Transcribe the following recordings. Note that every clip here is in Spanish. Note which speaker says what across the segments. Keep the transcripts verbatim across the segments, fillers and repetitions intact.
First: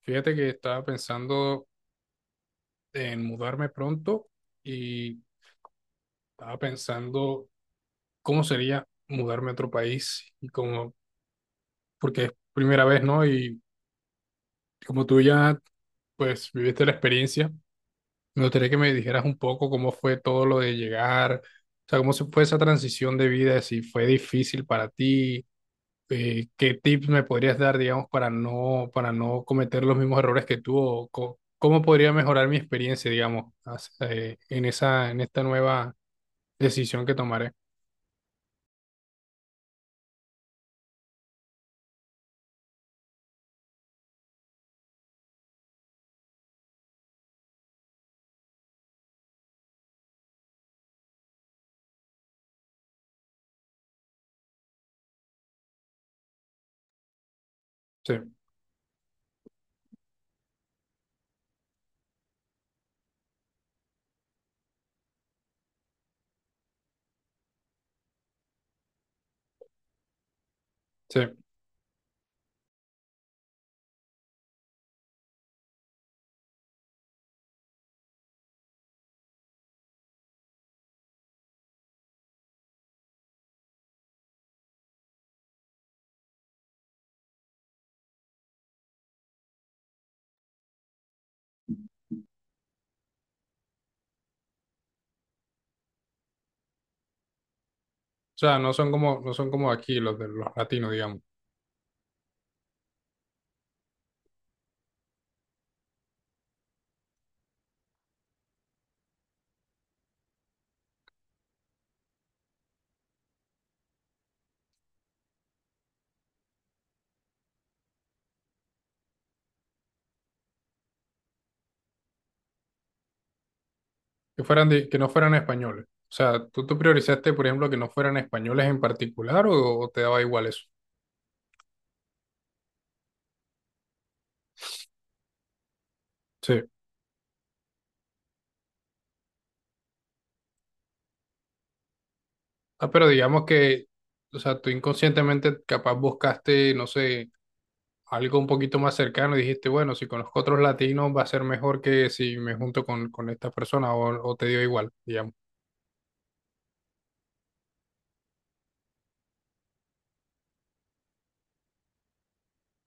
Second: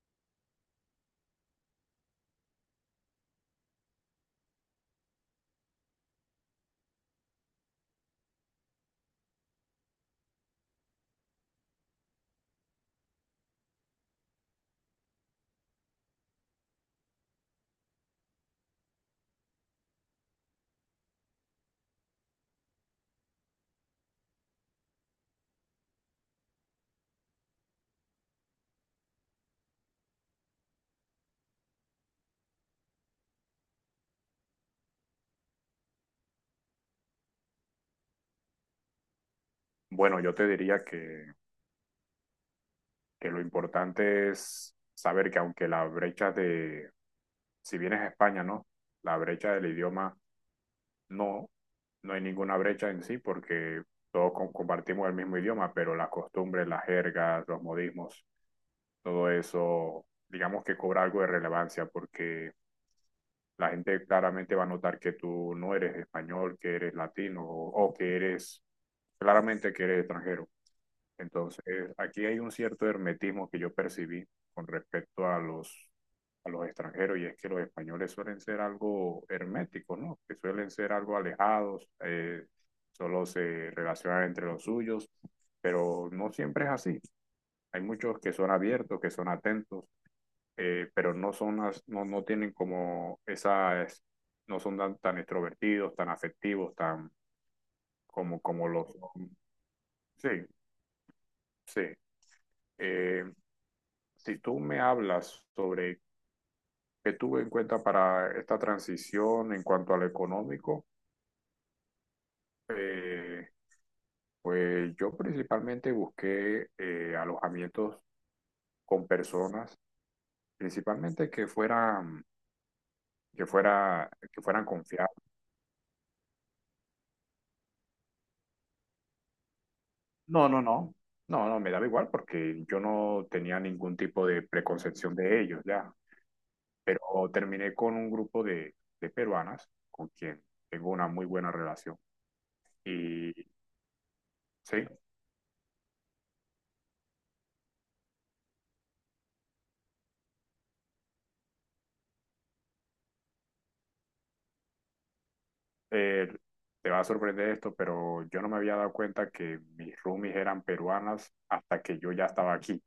Speaker 1: Fíjate que estaba pensando en mudarme pronto y estaba pensando cómo sería mudarme a otro país y como, porque es primera vez, ¿no? Y como tú ya, pues, viviste la experiencia, me gustaría que me dijeras un poco cómo fue todo lo de llegar, o sea, cómo se fue esa transición de vida, si fue difícil para ti, eh, ¿qué tips me podrías dar, digamos, para no, para no cometer los mismos errores que tú? O co- ¿Cómo podría mejorar mi experiencia, digamos, as- eh, en esa, en esta nueva decisión que tomaré?
Speaker 2: Bueno, yo te diría que, que lo importante es saber que aunque la brecha de, si vienes a España, ¿no? La brecha del idioma, no, no hay ninguna brecha en sí porque todos com- compartimos el mismo idioma, pero las costumbres, las jergas, los
Speaker 1: Sí,
Speaker 2: modismos, todo eso, digamos que cobra algo de relevancia porque la gente claramente va a notar que tú no eres español, que eres latino o o que eres, claramente que eres extranjero.
Speaker 1: sí. O
Speaker 2: Entonces, aquí hay un cierto hermetismo que yo percibí con respecto a los, a los extranjeros, y es que los españoles suelen ser algo herméticos, ¿no? Que suelen ser algo alejados, eh, solo se relacionan entre los suyos, pero no siempre es así. Hay muchos que son abiertos, que son atentos, eh, pero no son, as- no, no tienen como esas, no son tan, tan extrovertidos, tan afectivos, tan como,
Speaker 1: sea,
Speaker 2: como
Speaker 1: no
Speaker 2: los...
Speaker 1: son como, no son como aquí los de
Speaker 2: Sí,
Speaker 1: los latinos, digamos,
Speaker 2: sí. Eh, Si tú me hablas sobre qué tuve en cuenta para esta transición en cuanto a lo económico, eh, pues yo principalmente busqué eh, alojamientos con personas, principalmente que fueran, que fuera, que
Speaker 1: que
Speaker 2: fueran
Speaker 1: fueran de- que no
Speaker 2: confiables.
Speaker 1: fueran españoles. O sea, ¿tú, ¿tú priorizaste, por ejemplo, que no fueran españoles en particular o, o te daba igual
Speaker 2: No, no,
Speaker 1: eso?
Speaker 2: no. No, no, me daba igual porque yo no tenía ningún tipo de preconcepción de ellos ya.
Speaker 1: Sí.
Speaker 2: Pero terminé con un grupo de, de peruanas con quien tengo una muy buena relación.
Speaker 1: Ah, pero
Speaker 2: Y
Speaker 1: digamos que, o sea, tú
Speaker 2: sí,
Speaker 1: inconscientemente capaz buscaste, no sé, algo un poquito más cercano y dijiste, bueno, si conozco otros latinos va a ser mejor que si me junto con, con esta persona o, o te dio igual, digamos.
Speaker 2: eh, te va a sorprender esto, pero yo no me había dado cuenta que mis roomies eran peruanas hasta que yo ya estaba aquí,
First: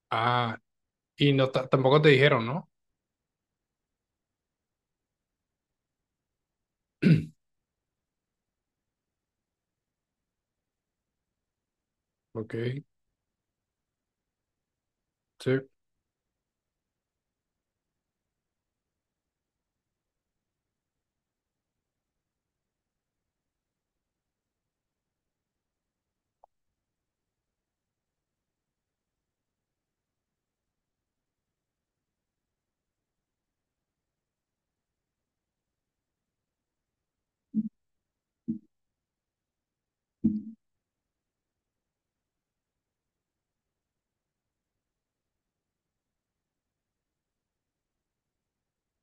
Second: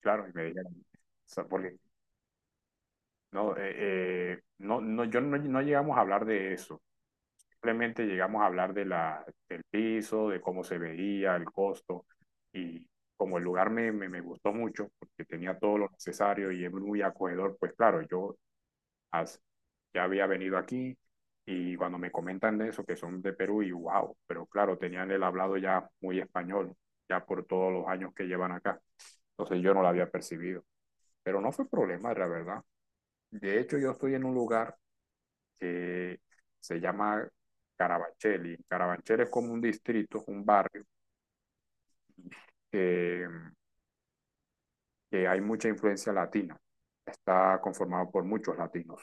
Speaker 2: claro, y me
Speaker 1: Ah,
Speaker 2: dijeron, o
Speaker 1: y
Speaker 2: sea,
Speaker 1: no ta-
Speaker 2: porque
Speaker 1: tampoco te dijeron, ¿no?
Speaker 2: no, eh, eh, no, no, yo no, no llegamos a hablar de eso, simplemente llegamos a hablar de la, del piso, de cómo se veía, el costo,
Speaker 1: Ok,
Speaker 2: y como el lugar me, me, me gustó mucho, porque
Speaker 1: sí,
Speaker 2: tenía todo lo necesario y es muy acogedor, pues claro, yo as- ya había venido aquí y cuando me comentan de eso, que son de Perú, y wow, pero claro, tenían el hablado ya muy español, ya por todos los años que llevan acá. Entonces yo no la había percibido, pero no fue problema, la verdad. De hecho, yo estoy en un lugar que se llama Carabanchel, y Carabanchel es como un distrito, un barrio que, que hay mucha influencia latina. Está conformado por muchos latinos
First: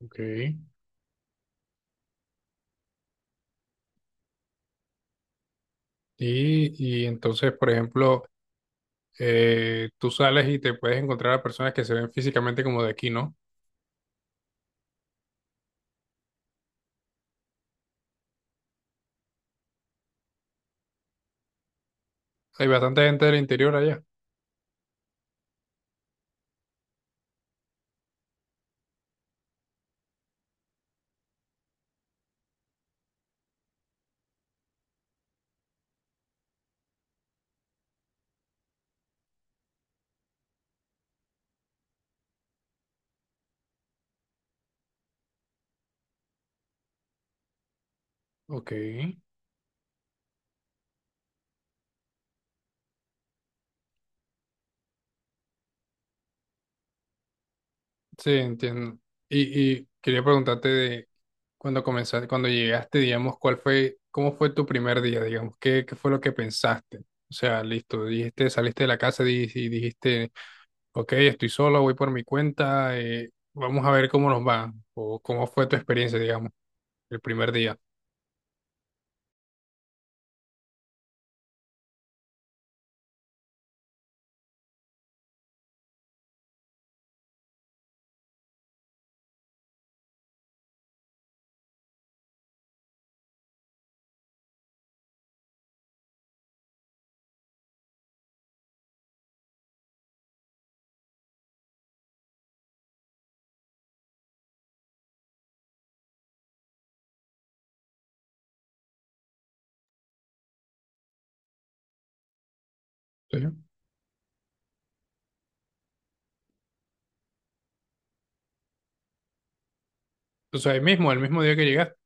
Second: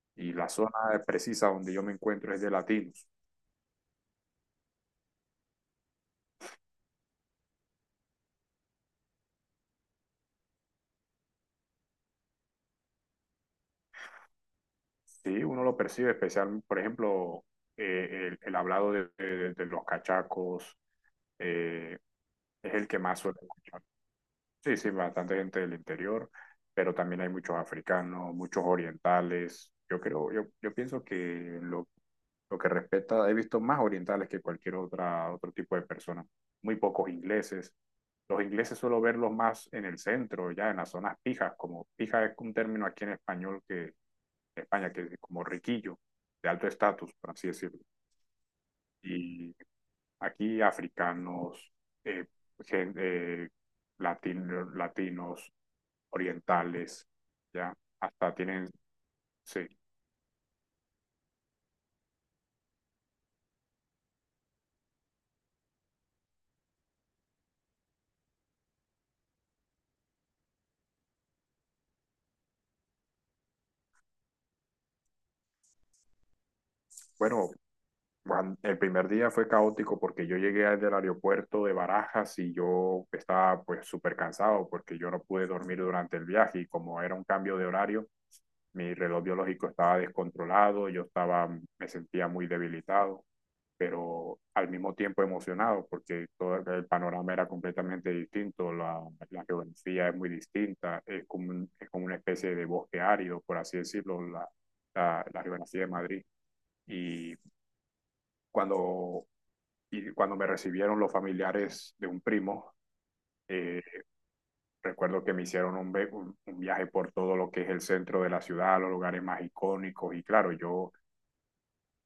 Speaker 1: ok.
Speaker 2: y la zona precisa donde yo me encuentro es de latinos.
Speaker 1: Y, y entonces, por ejemplo, eh, tú sales y te puedes encontrar a personas que se ven físicamente como de aquí, ¿no?
Speaker 2: Sí, uno lo percibe, especial, por ejemplo, eh, el, el hablado de, de- de los cachacos, eh,
Speaker 1: Hay
Speaker 2: es el que
Speaker 1: bastante
Speaker 2: más
Speaker 1: gente del
Speaker 2: suele
Speaker 1: interior
Speaker 2: escuchar.
Speaker 1: allá.
Speaker 2: Sí, sí, bastante gente del interior, pero también hay muchos africanos, muchos orientales. Yo creo, yo, yo pienso que lo, lo que respecta, he visto más orientales que cualquier otra, otro tipo de persona. Muy pocos ingleses. Los ingleses suelo verlos más en el centro, ya en las zonas pijas, como pija es un término aquí en español que en España, que es como riquillo, de alto estatus, por así decirlo.
Speaker 1: Ok.
Speaker 2: Y aquí africanos, eh, gen- eh, latino- latinos, orientales, ya,
Speaker 1: Sí,
Speaker 2: hasta tienen,
Speaker 1: entiendo.
Speaker 2: sí.
Speaker 1: Y, y quería preguntarte de cuando comenzaste, cuando llegaste, digamos, ¿cuál fue, ¿cómo fue tu primer día, digamos? ¿Qué, ¿qué fue lo que pensaste? O sea, listo, dijiste, saliste de la casa di- y dijiste, ok, estoy solo, voy por mi cuenta, eh, vamos a ver cómo nos va, o cómo fue tu experiencia, digamos, el
Speaker 2: Bueno,
Speaker 1: primer día.
Speaker 2: Juan, el primer día fue caótico porque yo llegué del aeropuerto de Barajas y yo estaba pues súper cansado porque yo no pude dormir durante el viaje y como era un cambio de horario, mi reloj biológico estaba descontrolado, yo estaba, me sentía muy debilitado, pero al mismo tiempo emocionado, porque todo el panorama era completamente distinto, la, la geografía es muy distinta, es como, un- es como una especie de bosque árido, por así decirlo, la, la, la geografía de Madrid. Y cuando, y cuando me recibieron los familiares de un primo,
Speaker 1: Sí.
Speaker 2: eh, recuerdo que me hicieron un, un un viaje por todo lo que es el centro de la ciudad, los lugares más icónicos, y claro,
Speaker 1: O sea, el
Speaker 2: yo
Speaker 1: mismo, el mismo día que llegaste.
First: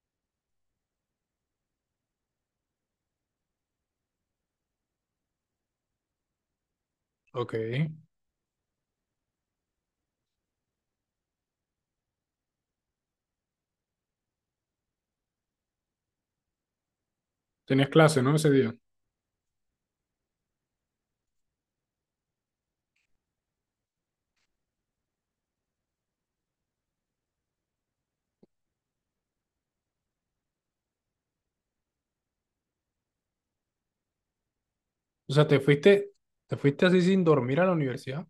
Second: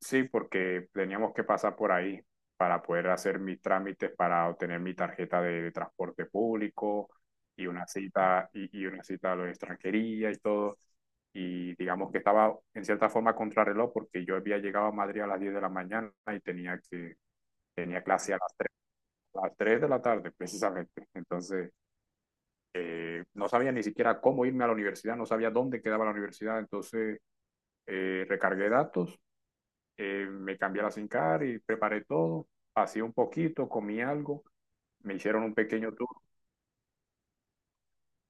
Speaker 2: sí, porque teníamos que pasar por ahí para poder hacer mis trámites, para obtener mi tarjeta de, de transporte público
Speaker 1: Ok.
Speaker 2: y una cita y, y una cita a la extranjería y todo. Y digamos que estaba en cierta forma contrarreloj porque yo había llegado a Madrid a las diez de la mañana y tenía que
Speaker 1: Tenías
Speaker 2: tenía
Speaker 1: clase,
Speaker 2: clase
Speaker 1: ¿no?
Speaker 2: a
Speaker 1: Ese
Speaker 2: las tres
Speaker 1: día.
Speaker 2: a las tres de la tarde precisamente. Entonces, eh, no sabía ni siquiera cómo irme a la universidad, no sabía dónde quedaba la universidad, entonces eh, recargué datos, eh, me cambié a la sincar y preparé todo, hacía un poquito, comí algo, me
Speaker 1: O
Speaker 2: hicieron
Speaker 1: sea,
Speaker 2: un
Speaker 1: te
Speaker 2: pequeño tour.
Speaker 1: fuiste, te fuiste así sin dormir a la universidad.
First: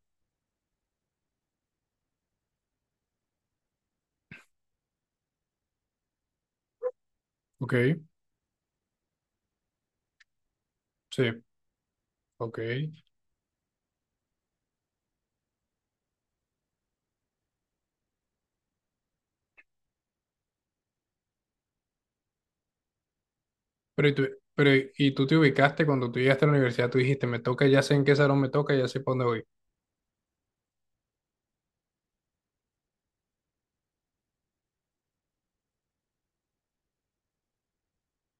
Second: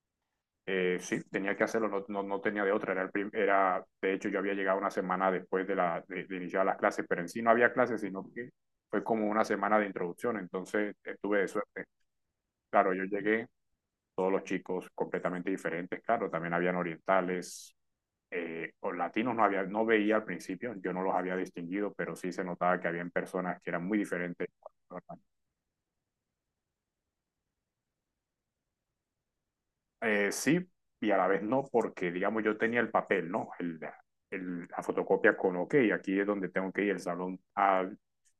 Speaker 2: Eh, sí, tenía que hacerlo, no, no, no tenía de otra. Era el prim- era, de hecho, yo había llegado una semana después de, la, de, de iniciar las clases, pero en sí no había
Speaker 1: Ok,
Speaker 2: clases, sino que fue como una semana de introducción, entonces
Speaker 1: sí,
Speaker 2: estuve de suerte.
Speaker 1: ok.
Speaker 2: Claro, yo llegué, todos los chicos completamente diferentes, claro, también habían orientales, eh, o latinos no había, no veía al principio, yo no los había distinguido, pero sí se notaba que habían personas que eran muy
Speaker 1: Pero, y tú,
Speaker 2: diferentes.
Speaker 1: pero y tú te ubicaste cuando tú llegaste a la universidad, tú dijiste, me toca, ya sé en qué salón me toca, ya sé para dónde voy.
Speaker 2: Eh, sí, y a la vez no, porque digamos yo tenía el papel, ¿no? El, el- la fotocopia con OK, aquí es donde tengo que ir, el salón A,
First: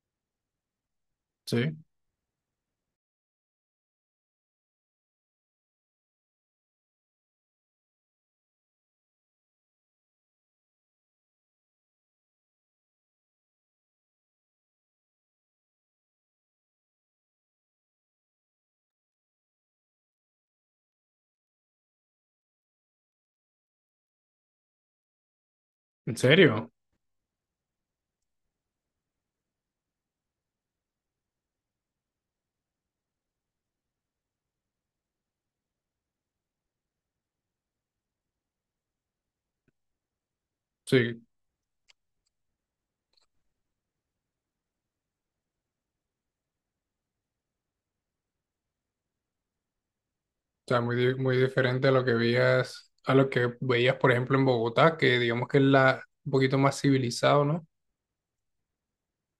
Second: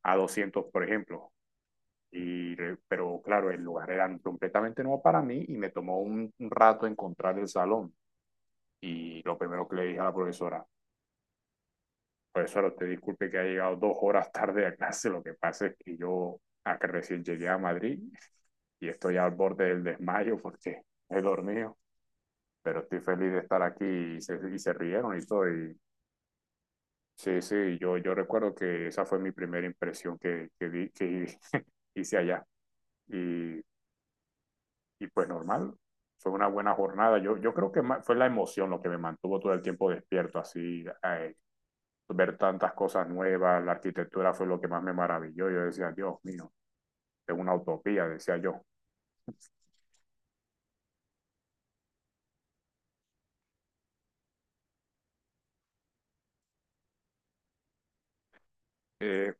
Speaker 2: a doscientos por ejemplo.
Speaker 1: ¿Sí?
Speaker 2: Y, eh, pero claro, el lugar era completamente nuevo para mí y me tomó un, un rato encontrar el salón. Y lo primero que le dije a la profesora, profesora, usted disculpe que ha llegado dos horas tarde a clase, lo que pasa es que yo acá recién llegué a Madrid y estoy al borde del desmayo porque he dormido. Pero estoy feliz de estar aquí y se, y se rieron y todo. Y
Speaker 1: ¿En serio?
Speaker 2: sí, sí, yo, yo recuerdo que esa fue mi primera impresión que, que, di- que hice allá. Y, y pues normal, fue una buena jornada. Yo, yo creo que ma- fue la emoción lo que me mantuvo todo el tiempo despierto, así,
Speaker 1: Sí.
Speaker 2: eh, ver tantas cosas nuevas, la arquitectura fue lo que más me maravilló. Yo decía, Dios mío, es una utopía, decía yo.
Speaker 1: O sea, muy, di- muy diferente a lo que veías, a lo que veías, por ejemplo, en Bogotá, que digamos que es la, un poquito más civilizado, ¿no?
Speaker 2: Eh,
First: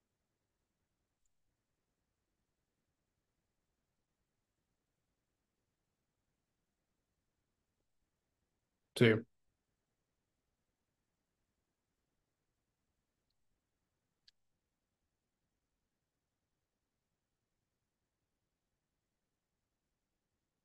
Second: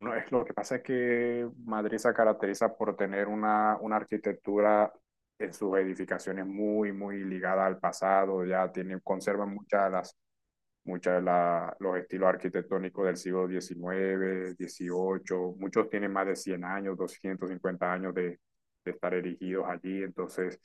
Speaker 2: No, es lo que pasa es que Madrid se caracteriza por tener una, una arquitectura en sus edificaciones muy, muy ligada al pasado, ya tiene,
Speaker 1: Sí.
Speaker 2: conservan muchas de las, muchas de la- los estilos arquitectónicos del siglo diecinueve dieciocho, muchos tienen más de cien años, doscientos cincuenta años de, de estar erigidos allí, entonces,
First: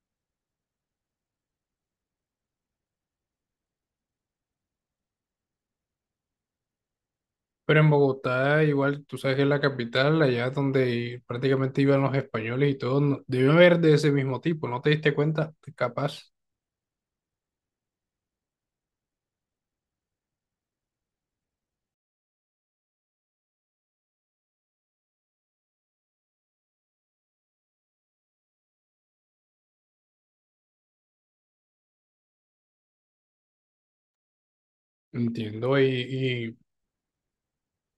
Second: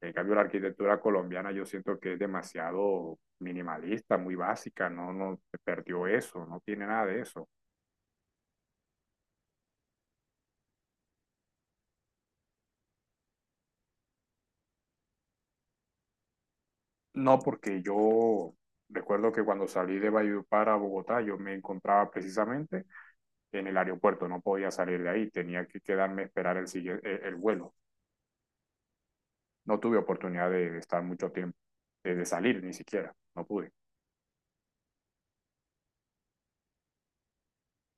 Speaker 2: en cambio, la arquitectura colombiana yo siento que es demasiado minimalista, muy básica, no, no perdió eso, no tiene nada de eso.
Speaker 1: Pero en Bogotá, igual, tú sabes que es la capital, allá donde prácticamente iban los españoles y todo, no- debe haber de ese mismo tipo, ¿no te diste cuenta? Capaz.
Speaker 2: No, porque yo recuerdo que cuando salí de Valledupar a Bogotá, yo me encontraba precisamente en el aeropuerto, no podía salir de ahí, tenía que quedarme a esperar el, sigue- el, el vuelo. No tuve oportunidad de estar mucho tiempo, de, de salir ni siquiera, no pude.
Speaker 1: Entiendo, y,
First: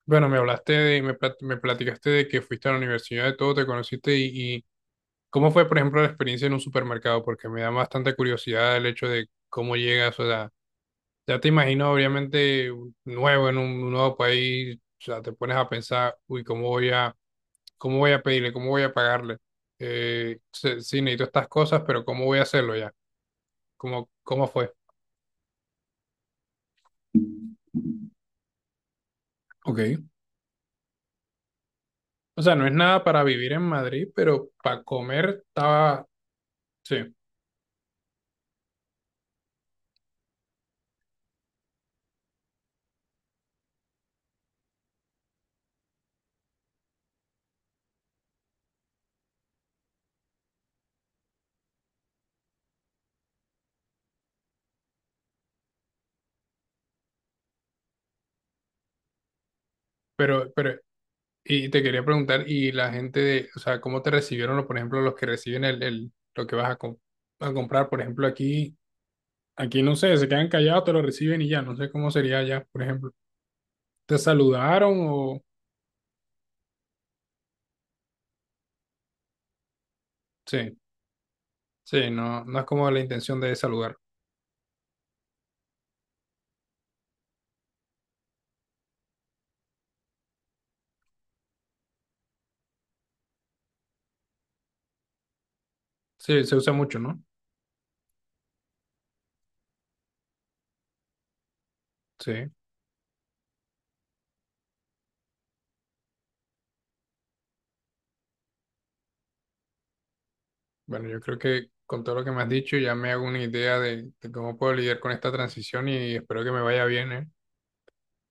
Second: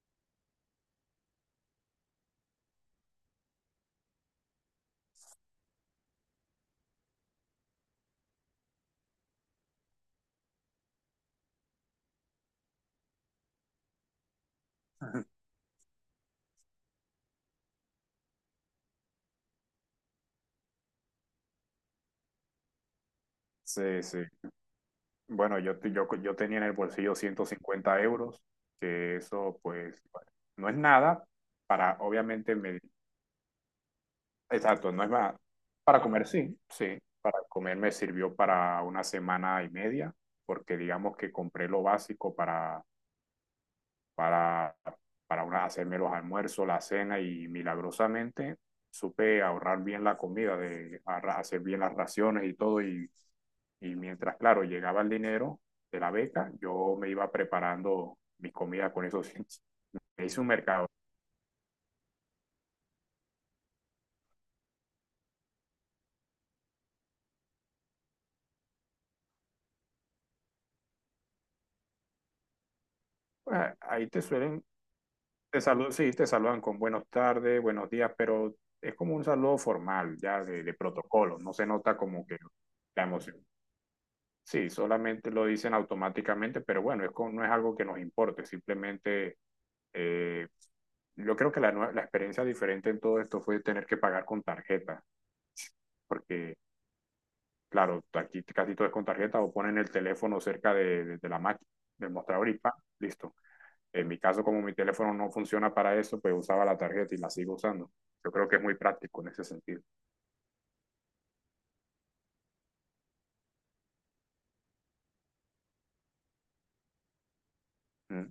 Speaker 1: bueno, me hablaste de, me, plat- me platicaste de que fuiste a la universidad, de todo, te conociste y, y cómo fue, por ejemplo, la experiencia en un supermercado, porque me da bastante curiosidad el hecho de cómo llegas, o sea, ya te imagino, obviamente, nuevo en un nuevo país, o sea, te pones a pensar, uy, ¿cómo voy a, ¿cómo voy a pedirle, cómo voy a pagarle? Eh, se- sí, necesito estas cosas, pero ¿cómo voy a hacerlo ya?
Speaker 2: Sí,
Speaker 1: ¿Cómo,
Speaker 2: sí.
Speaker 1: ¿cómo fue?
Speaker 2: Bueno, yo, te- yo, yo tenía en el bolsillo ciento cincuenta euros, que eso
Speaker 1: Ok.
Speaker 2: pues bueno, no es nada para,
Speaker 1: O sea,
Speaker 2: obviamente,
Speaker 1: no es
Speaker 2: me-
Speaker 1: nada para vivir en Madrid, pero para
Speaker 2: Exacto, no es más.
Speaker 1: comer
Speaker 2: Para
Speaker 1: estaba,
Speaker 2: comer sí, sí.
Speaker 1: sí.
Speaker 2: Para comer me sirvió para una semana y media, porque digamos que compré lo básico para, para, para una- hacerme los almuerzos, la cena y milagrosamente supe ahorrar bien la comida, de arra- hacer bien las raciones y todo. Y, y mientras, claro, llegaba el dinero de la beca, yo me iba preparando mis comidas con eso. Sí. Me hice un
Speaker 1: Pero, pero
Speaker 2: mercado.
Speaker 1: y te quería preguntar, y la gente de, o sea, ¿cómo te recibieron, o, por ejemplo, los que reciben el, el- lo que vas a, com- a comprar? Por ejemplo, aquí, aquí no sé, se quedan callados, te lo reciben y ya, no sé cómo sería allá, por ejemplo.
Speaker 2: Pues, ahí
Speaker 1: ¿Te
Speaker 2: te suelen
Speaker 1: saludaron o...?
Speaker 2: te saludan, sí, te saludan con buenos tardes, buenos días, pero es como un saludo formal, ya de, de
Speaker 1: Sí,
Speaker 2: protocolo, no se nota
Speaker 1: sí,
Speaker 2: como que
Speaker 1: no, no es como la
Speaker 2: la emoción.
Speaker 1: intención de saludar.
Speaker 2: Sí, solamente lo dicen automáticamente, pero bueno, es con- no es algo que nos importe, simplemente eh, yo creo que la, nue- la experiencia diferente en todo esto fue tener que pagar con tarjeta,
Speaker 1: Sí, se
Speaker 2: porque
Speaker 1: usa mucho, ¿no?
Speaker 2: claro, aquí casi todo es con tarjeta o ponen el teléfono cerca de, de- de la máquina, del mostrador
Speaker 1: Sí.
Speaker 2: y pa, listo. En mi caso, como mi teléfono no funciona para eso, pues usaba la tarjeta y la sigo usando. Yo creo que es muy práctico en ese sentido.
Speaker 1: Bueno, yo creo que con todo lo que me has dicho ya me hago una idea de, de cómo puedo lidiar con esta transición y espero que me vaya bien, ¿eh?
Speaker 2: ¿Mm?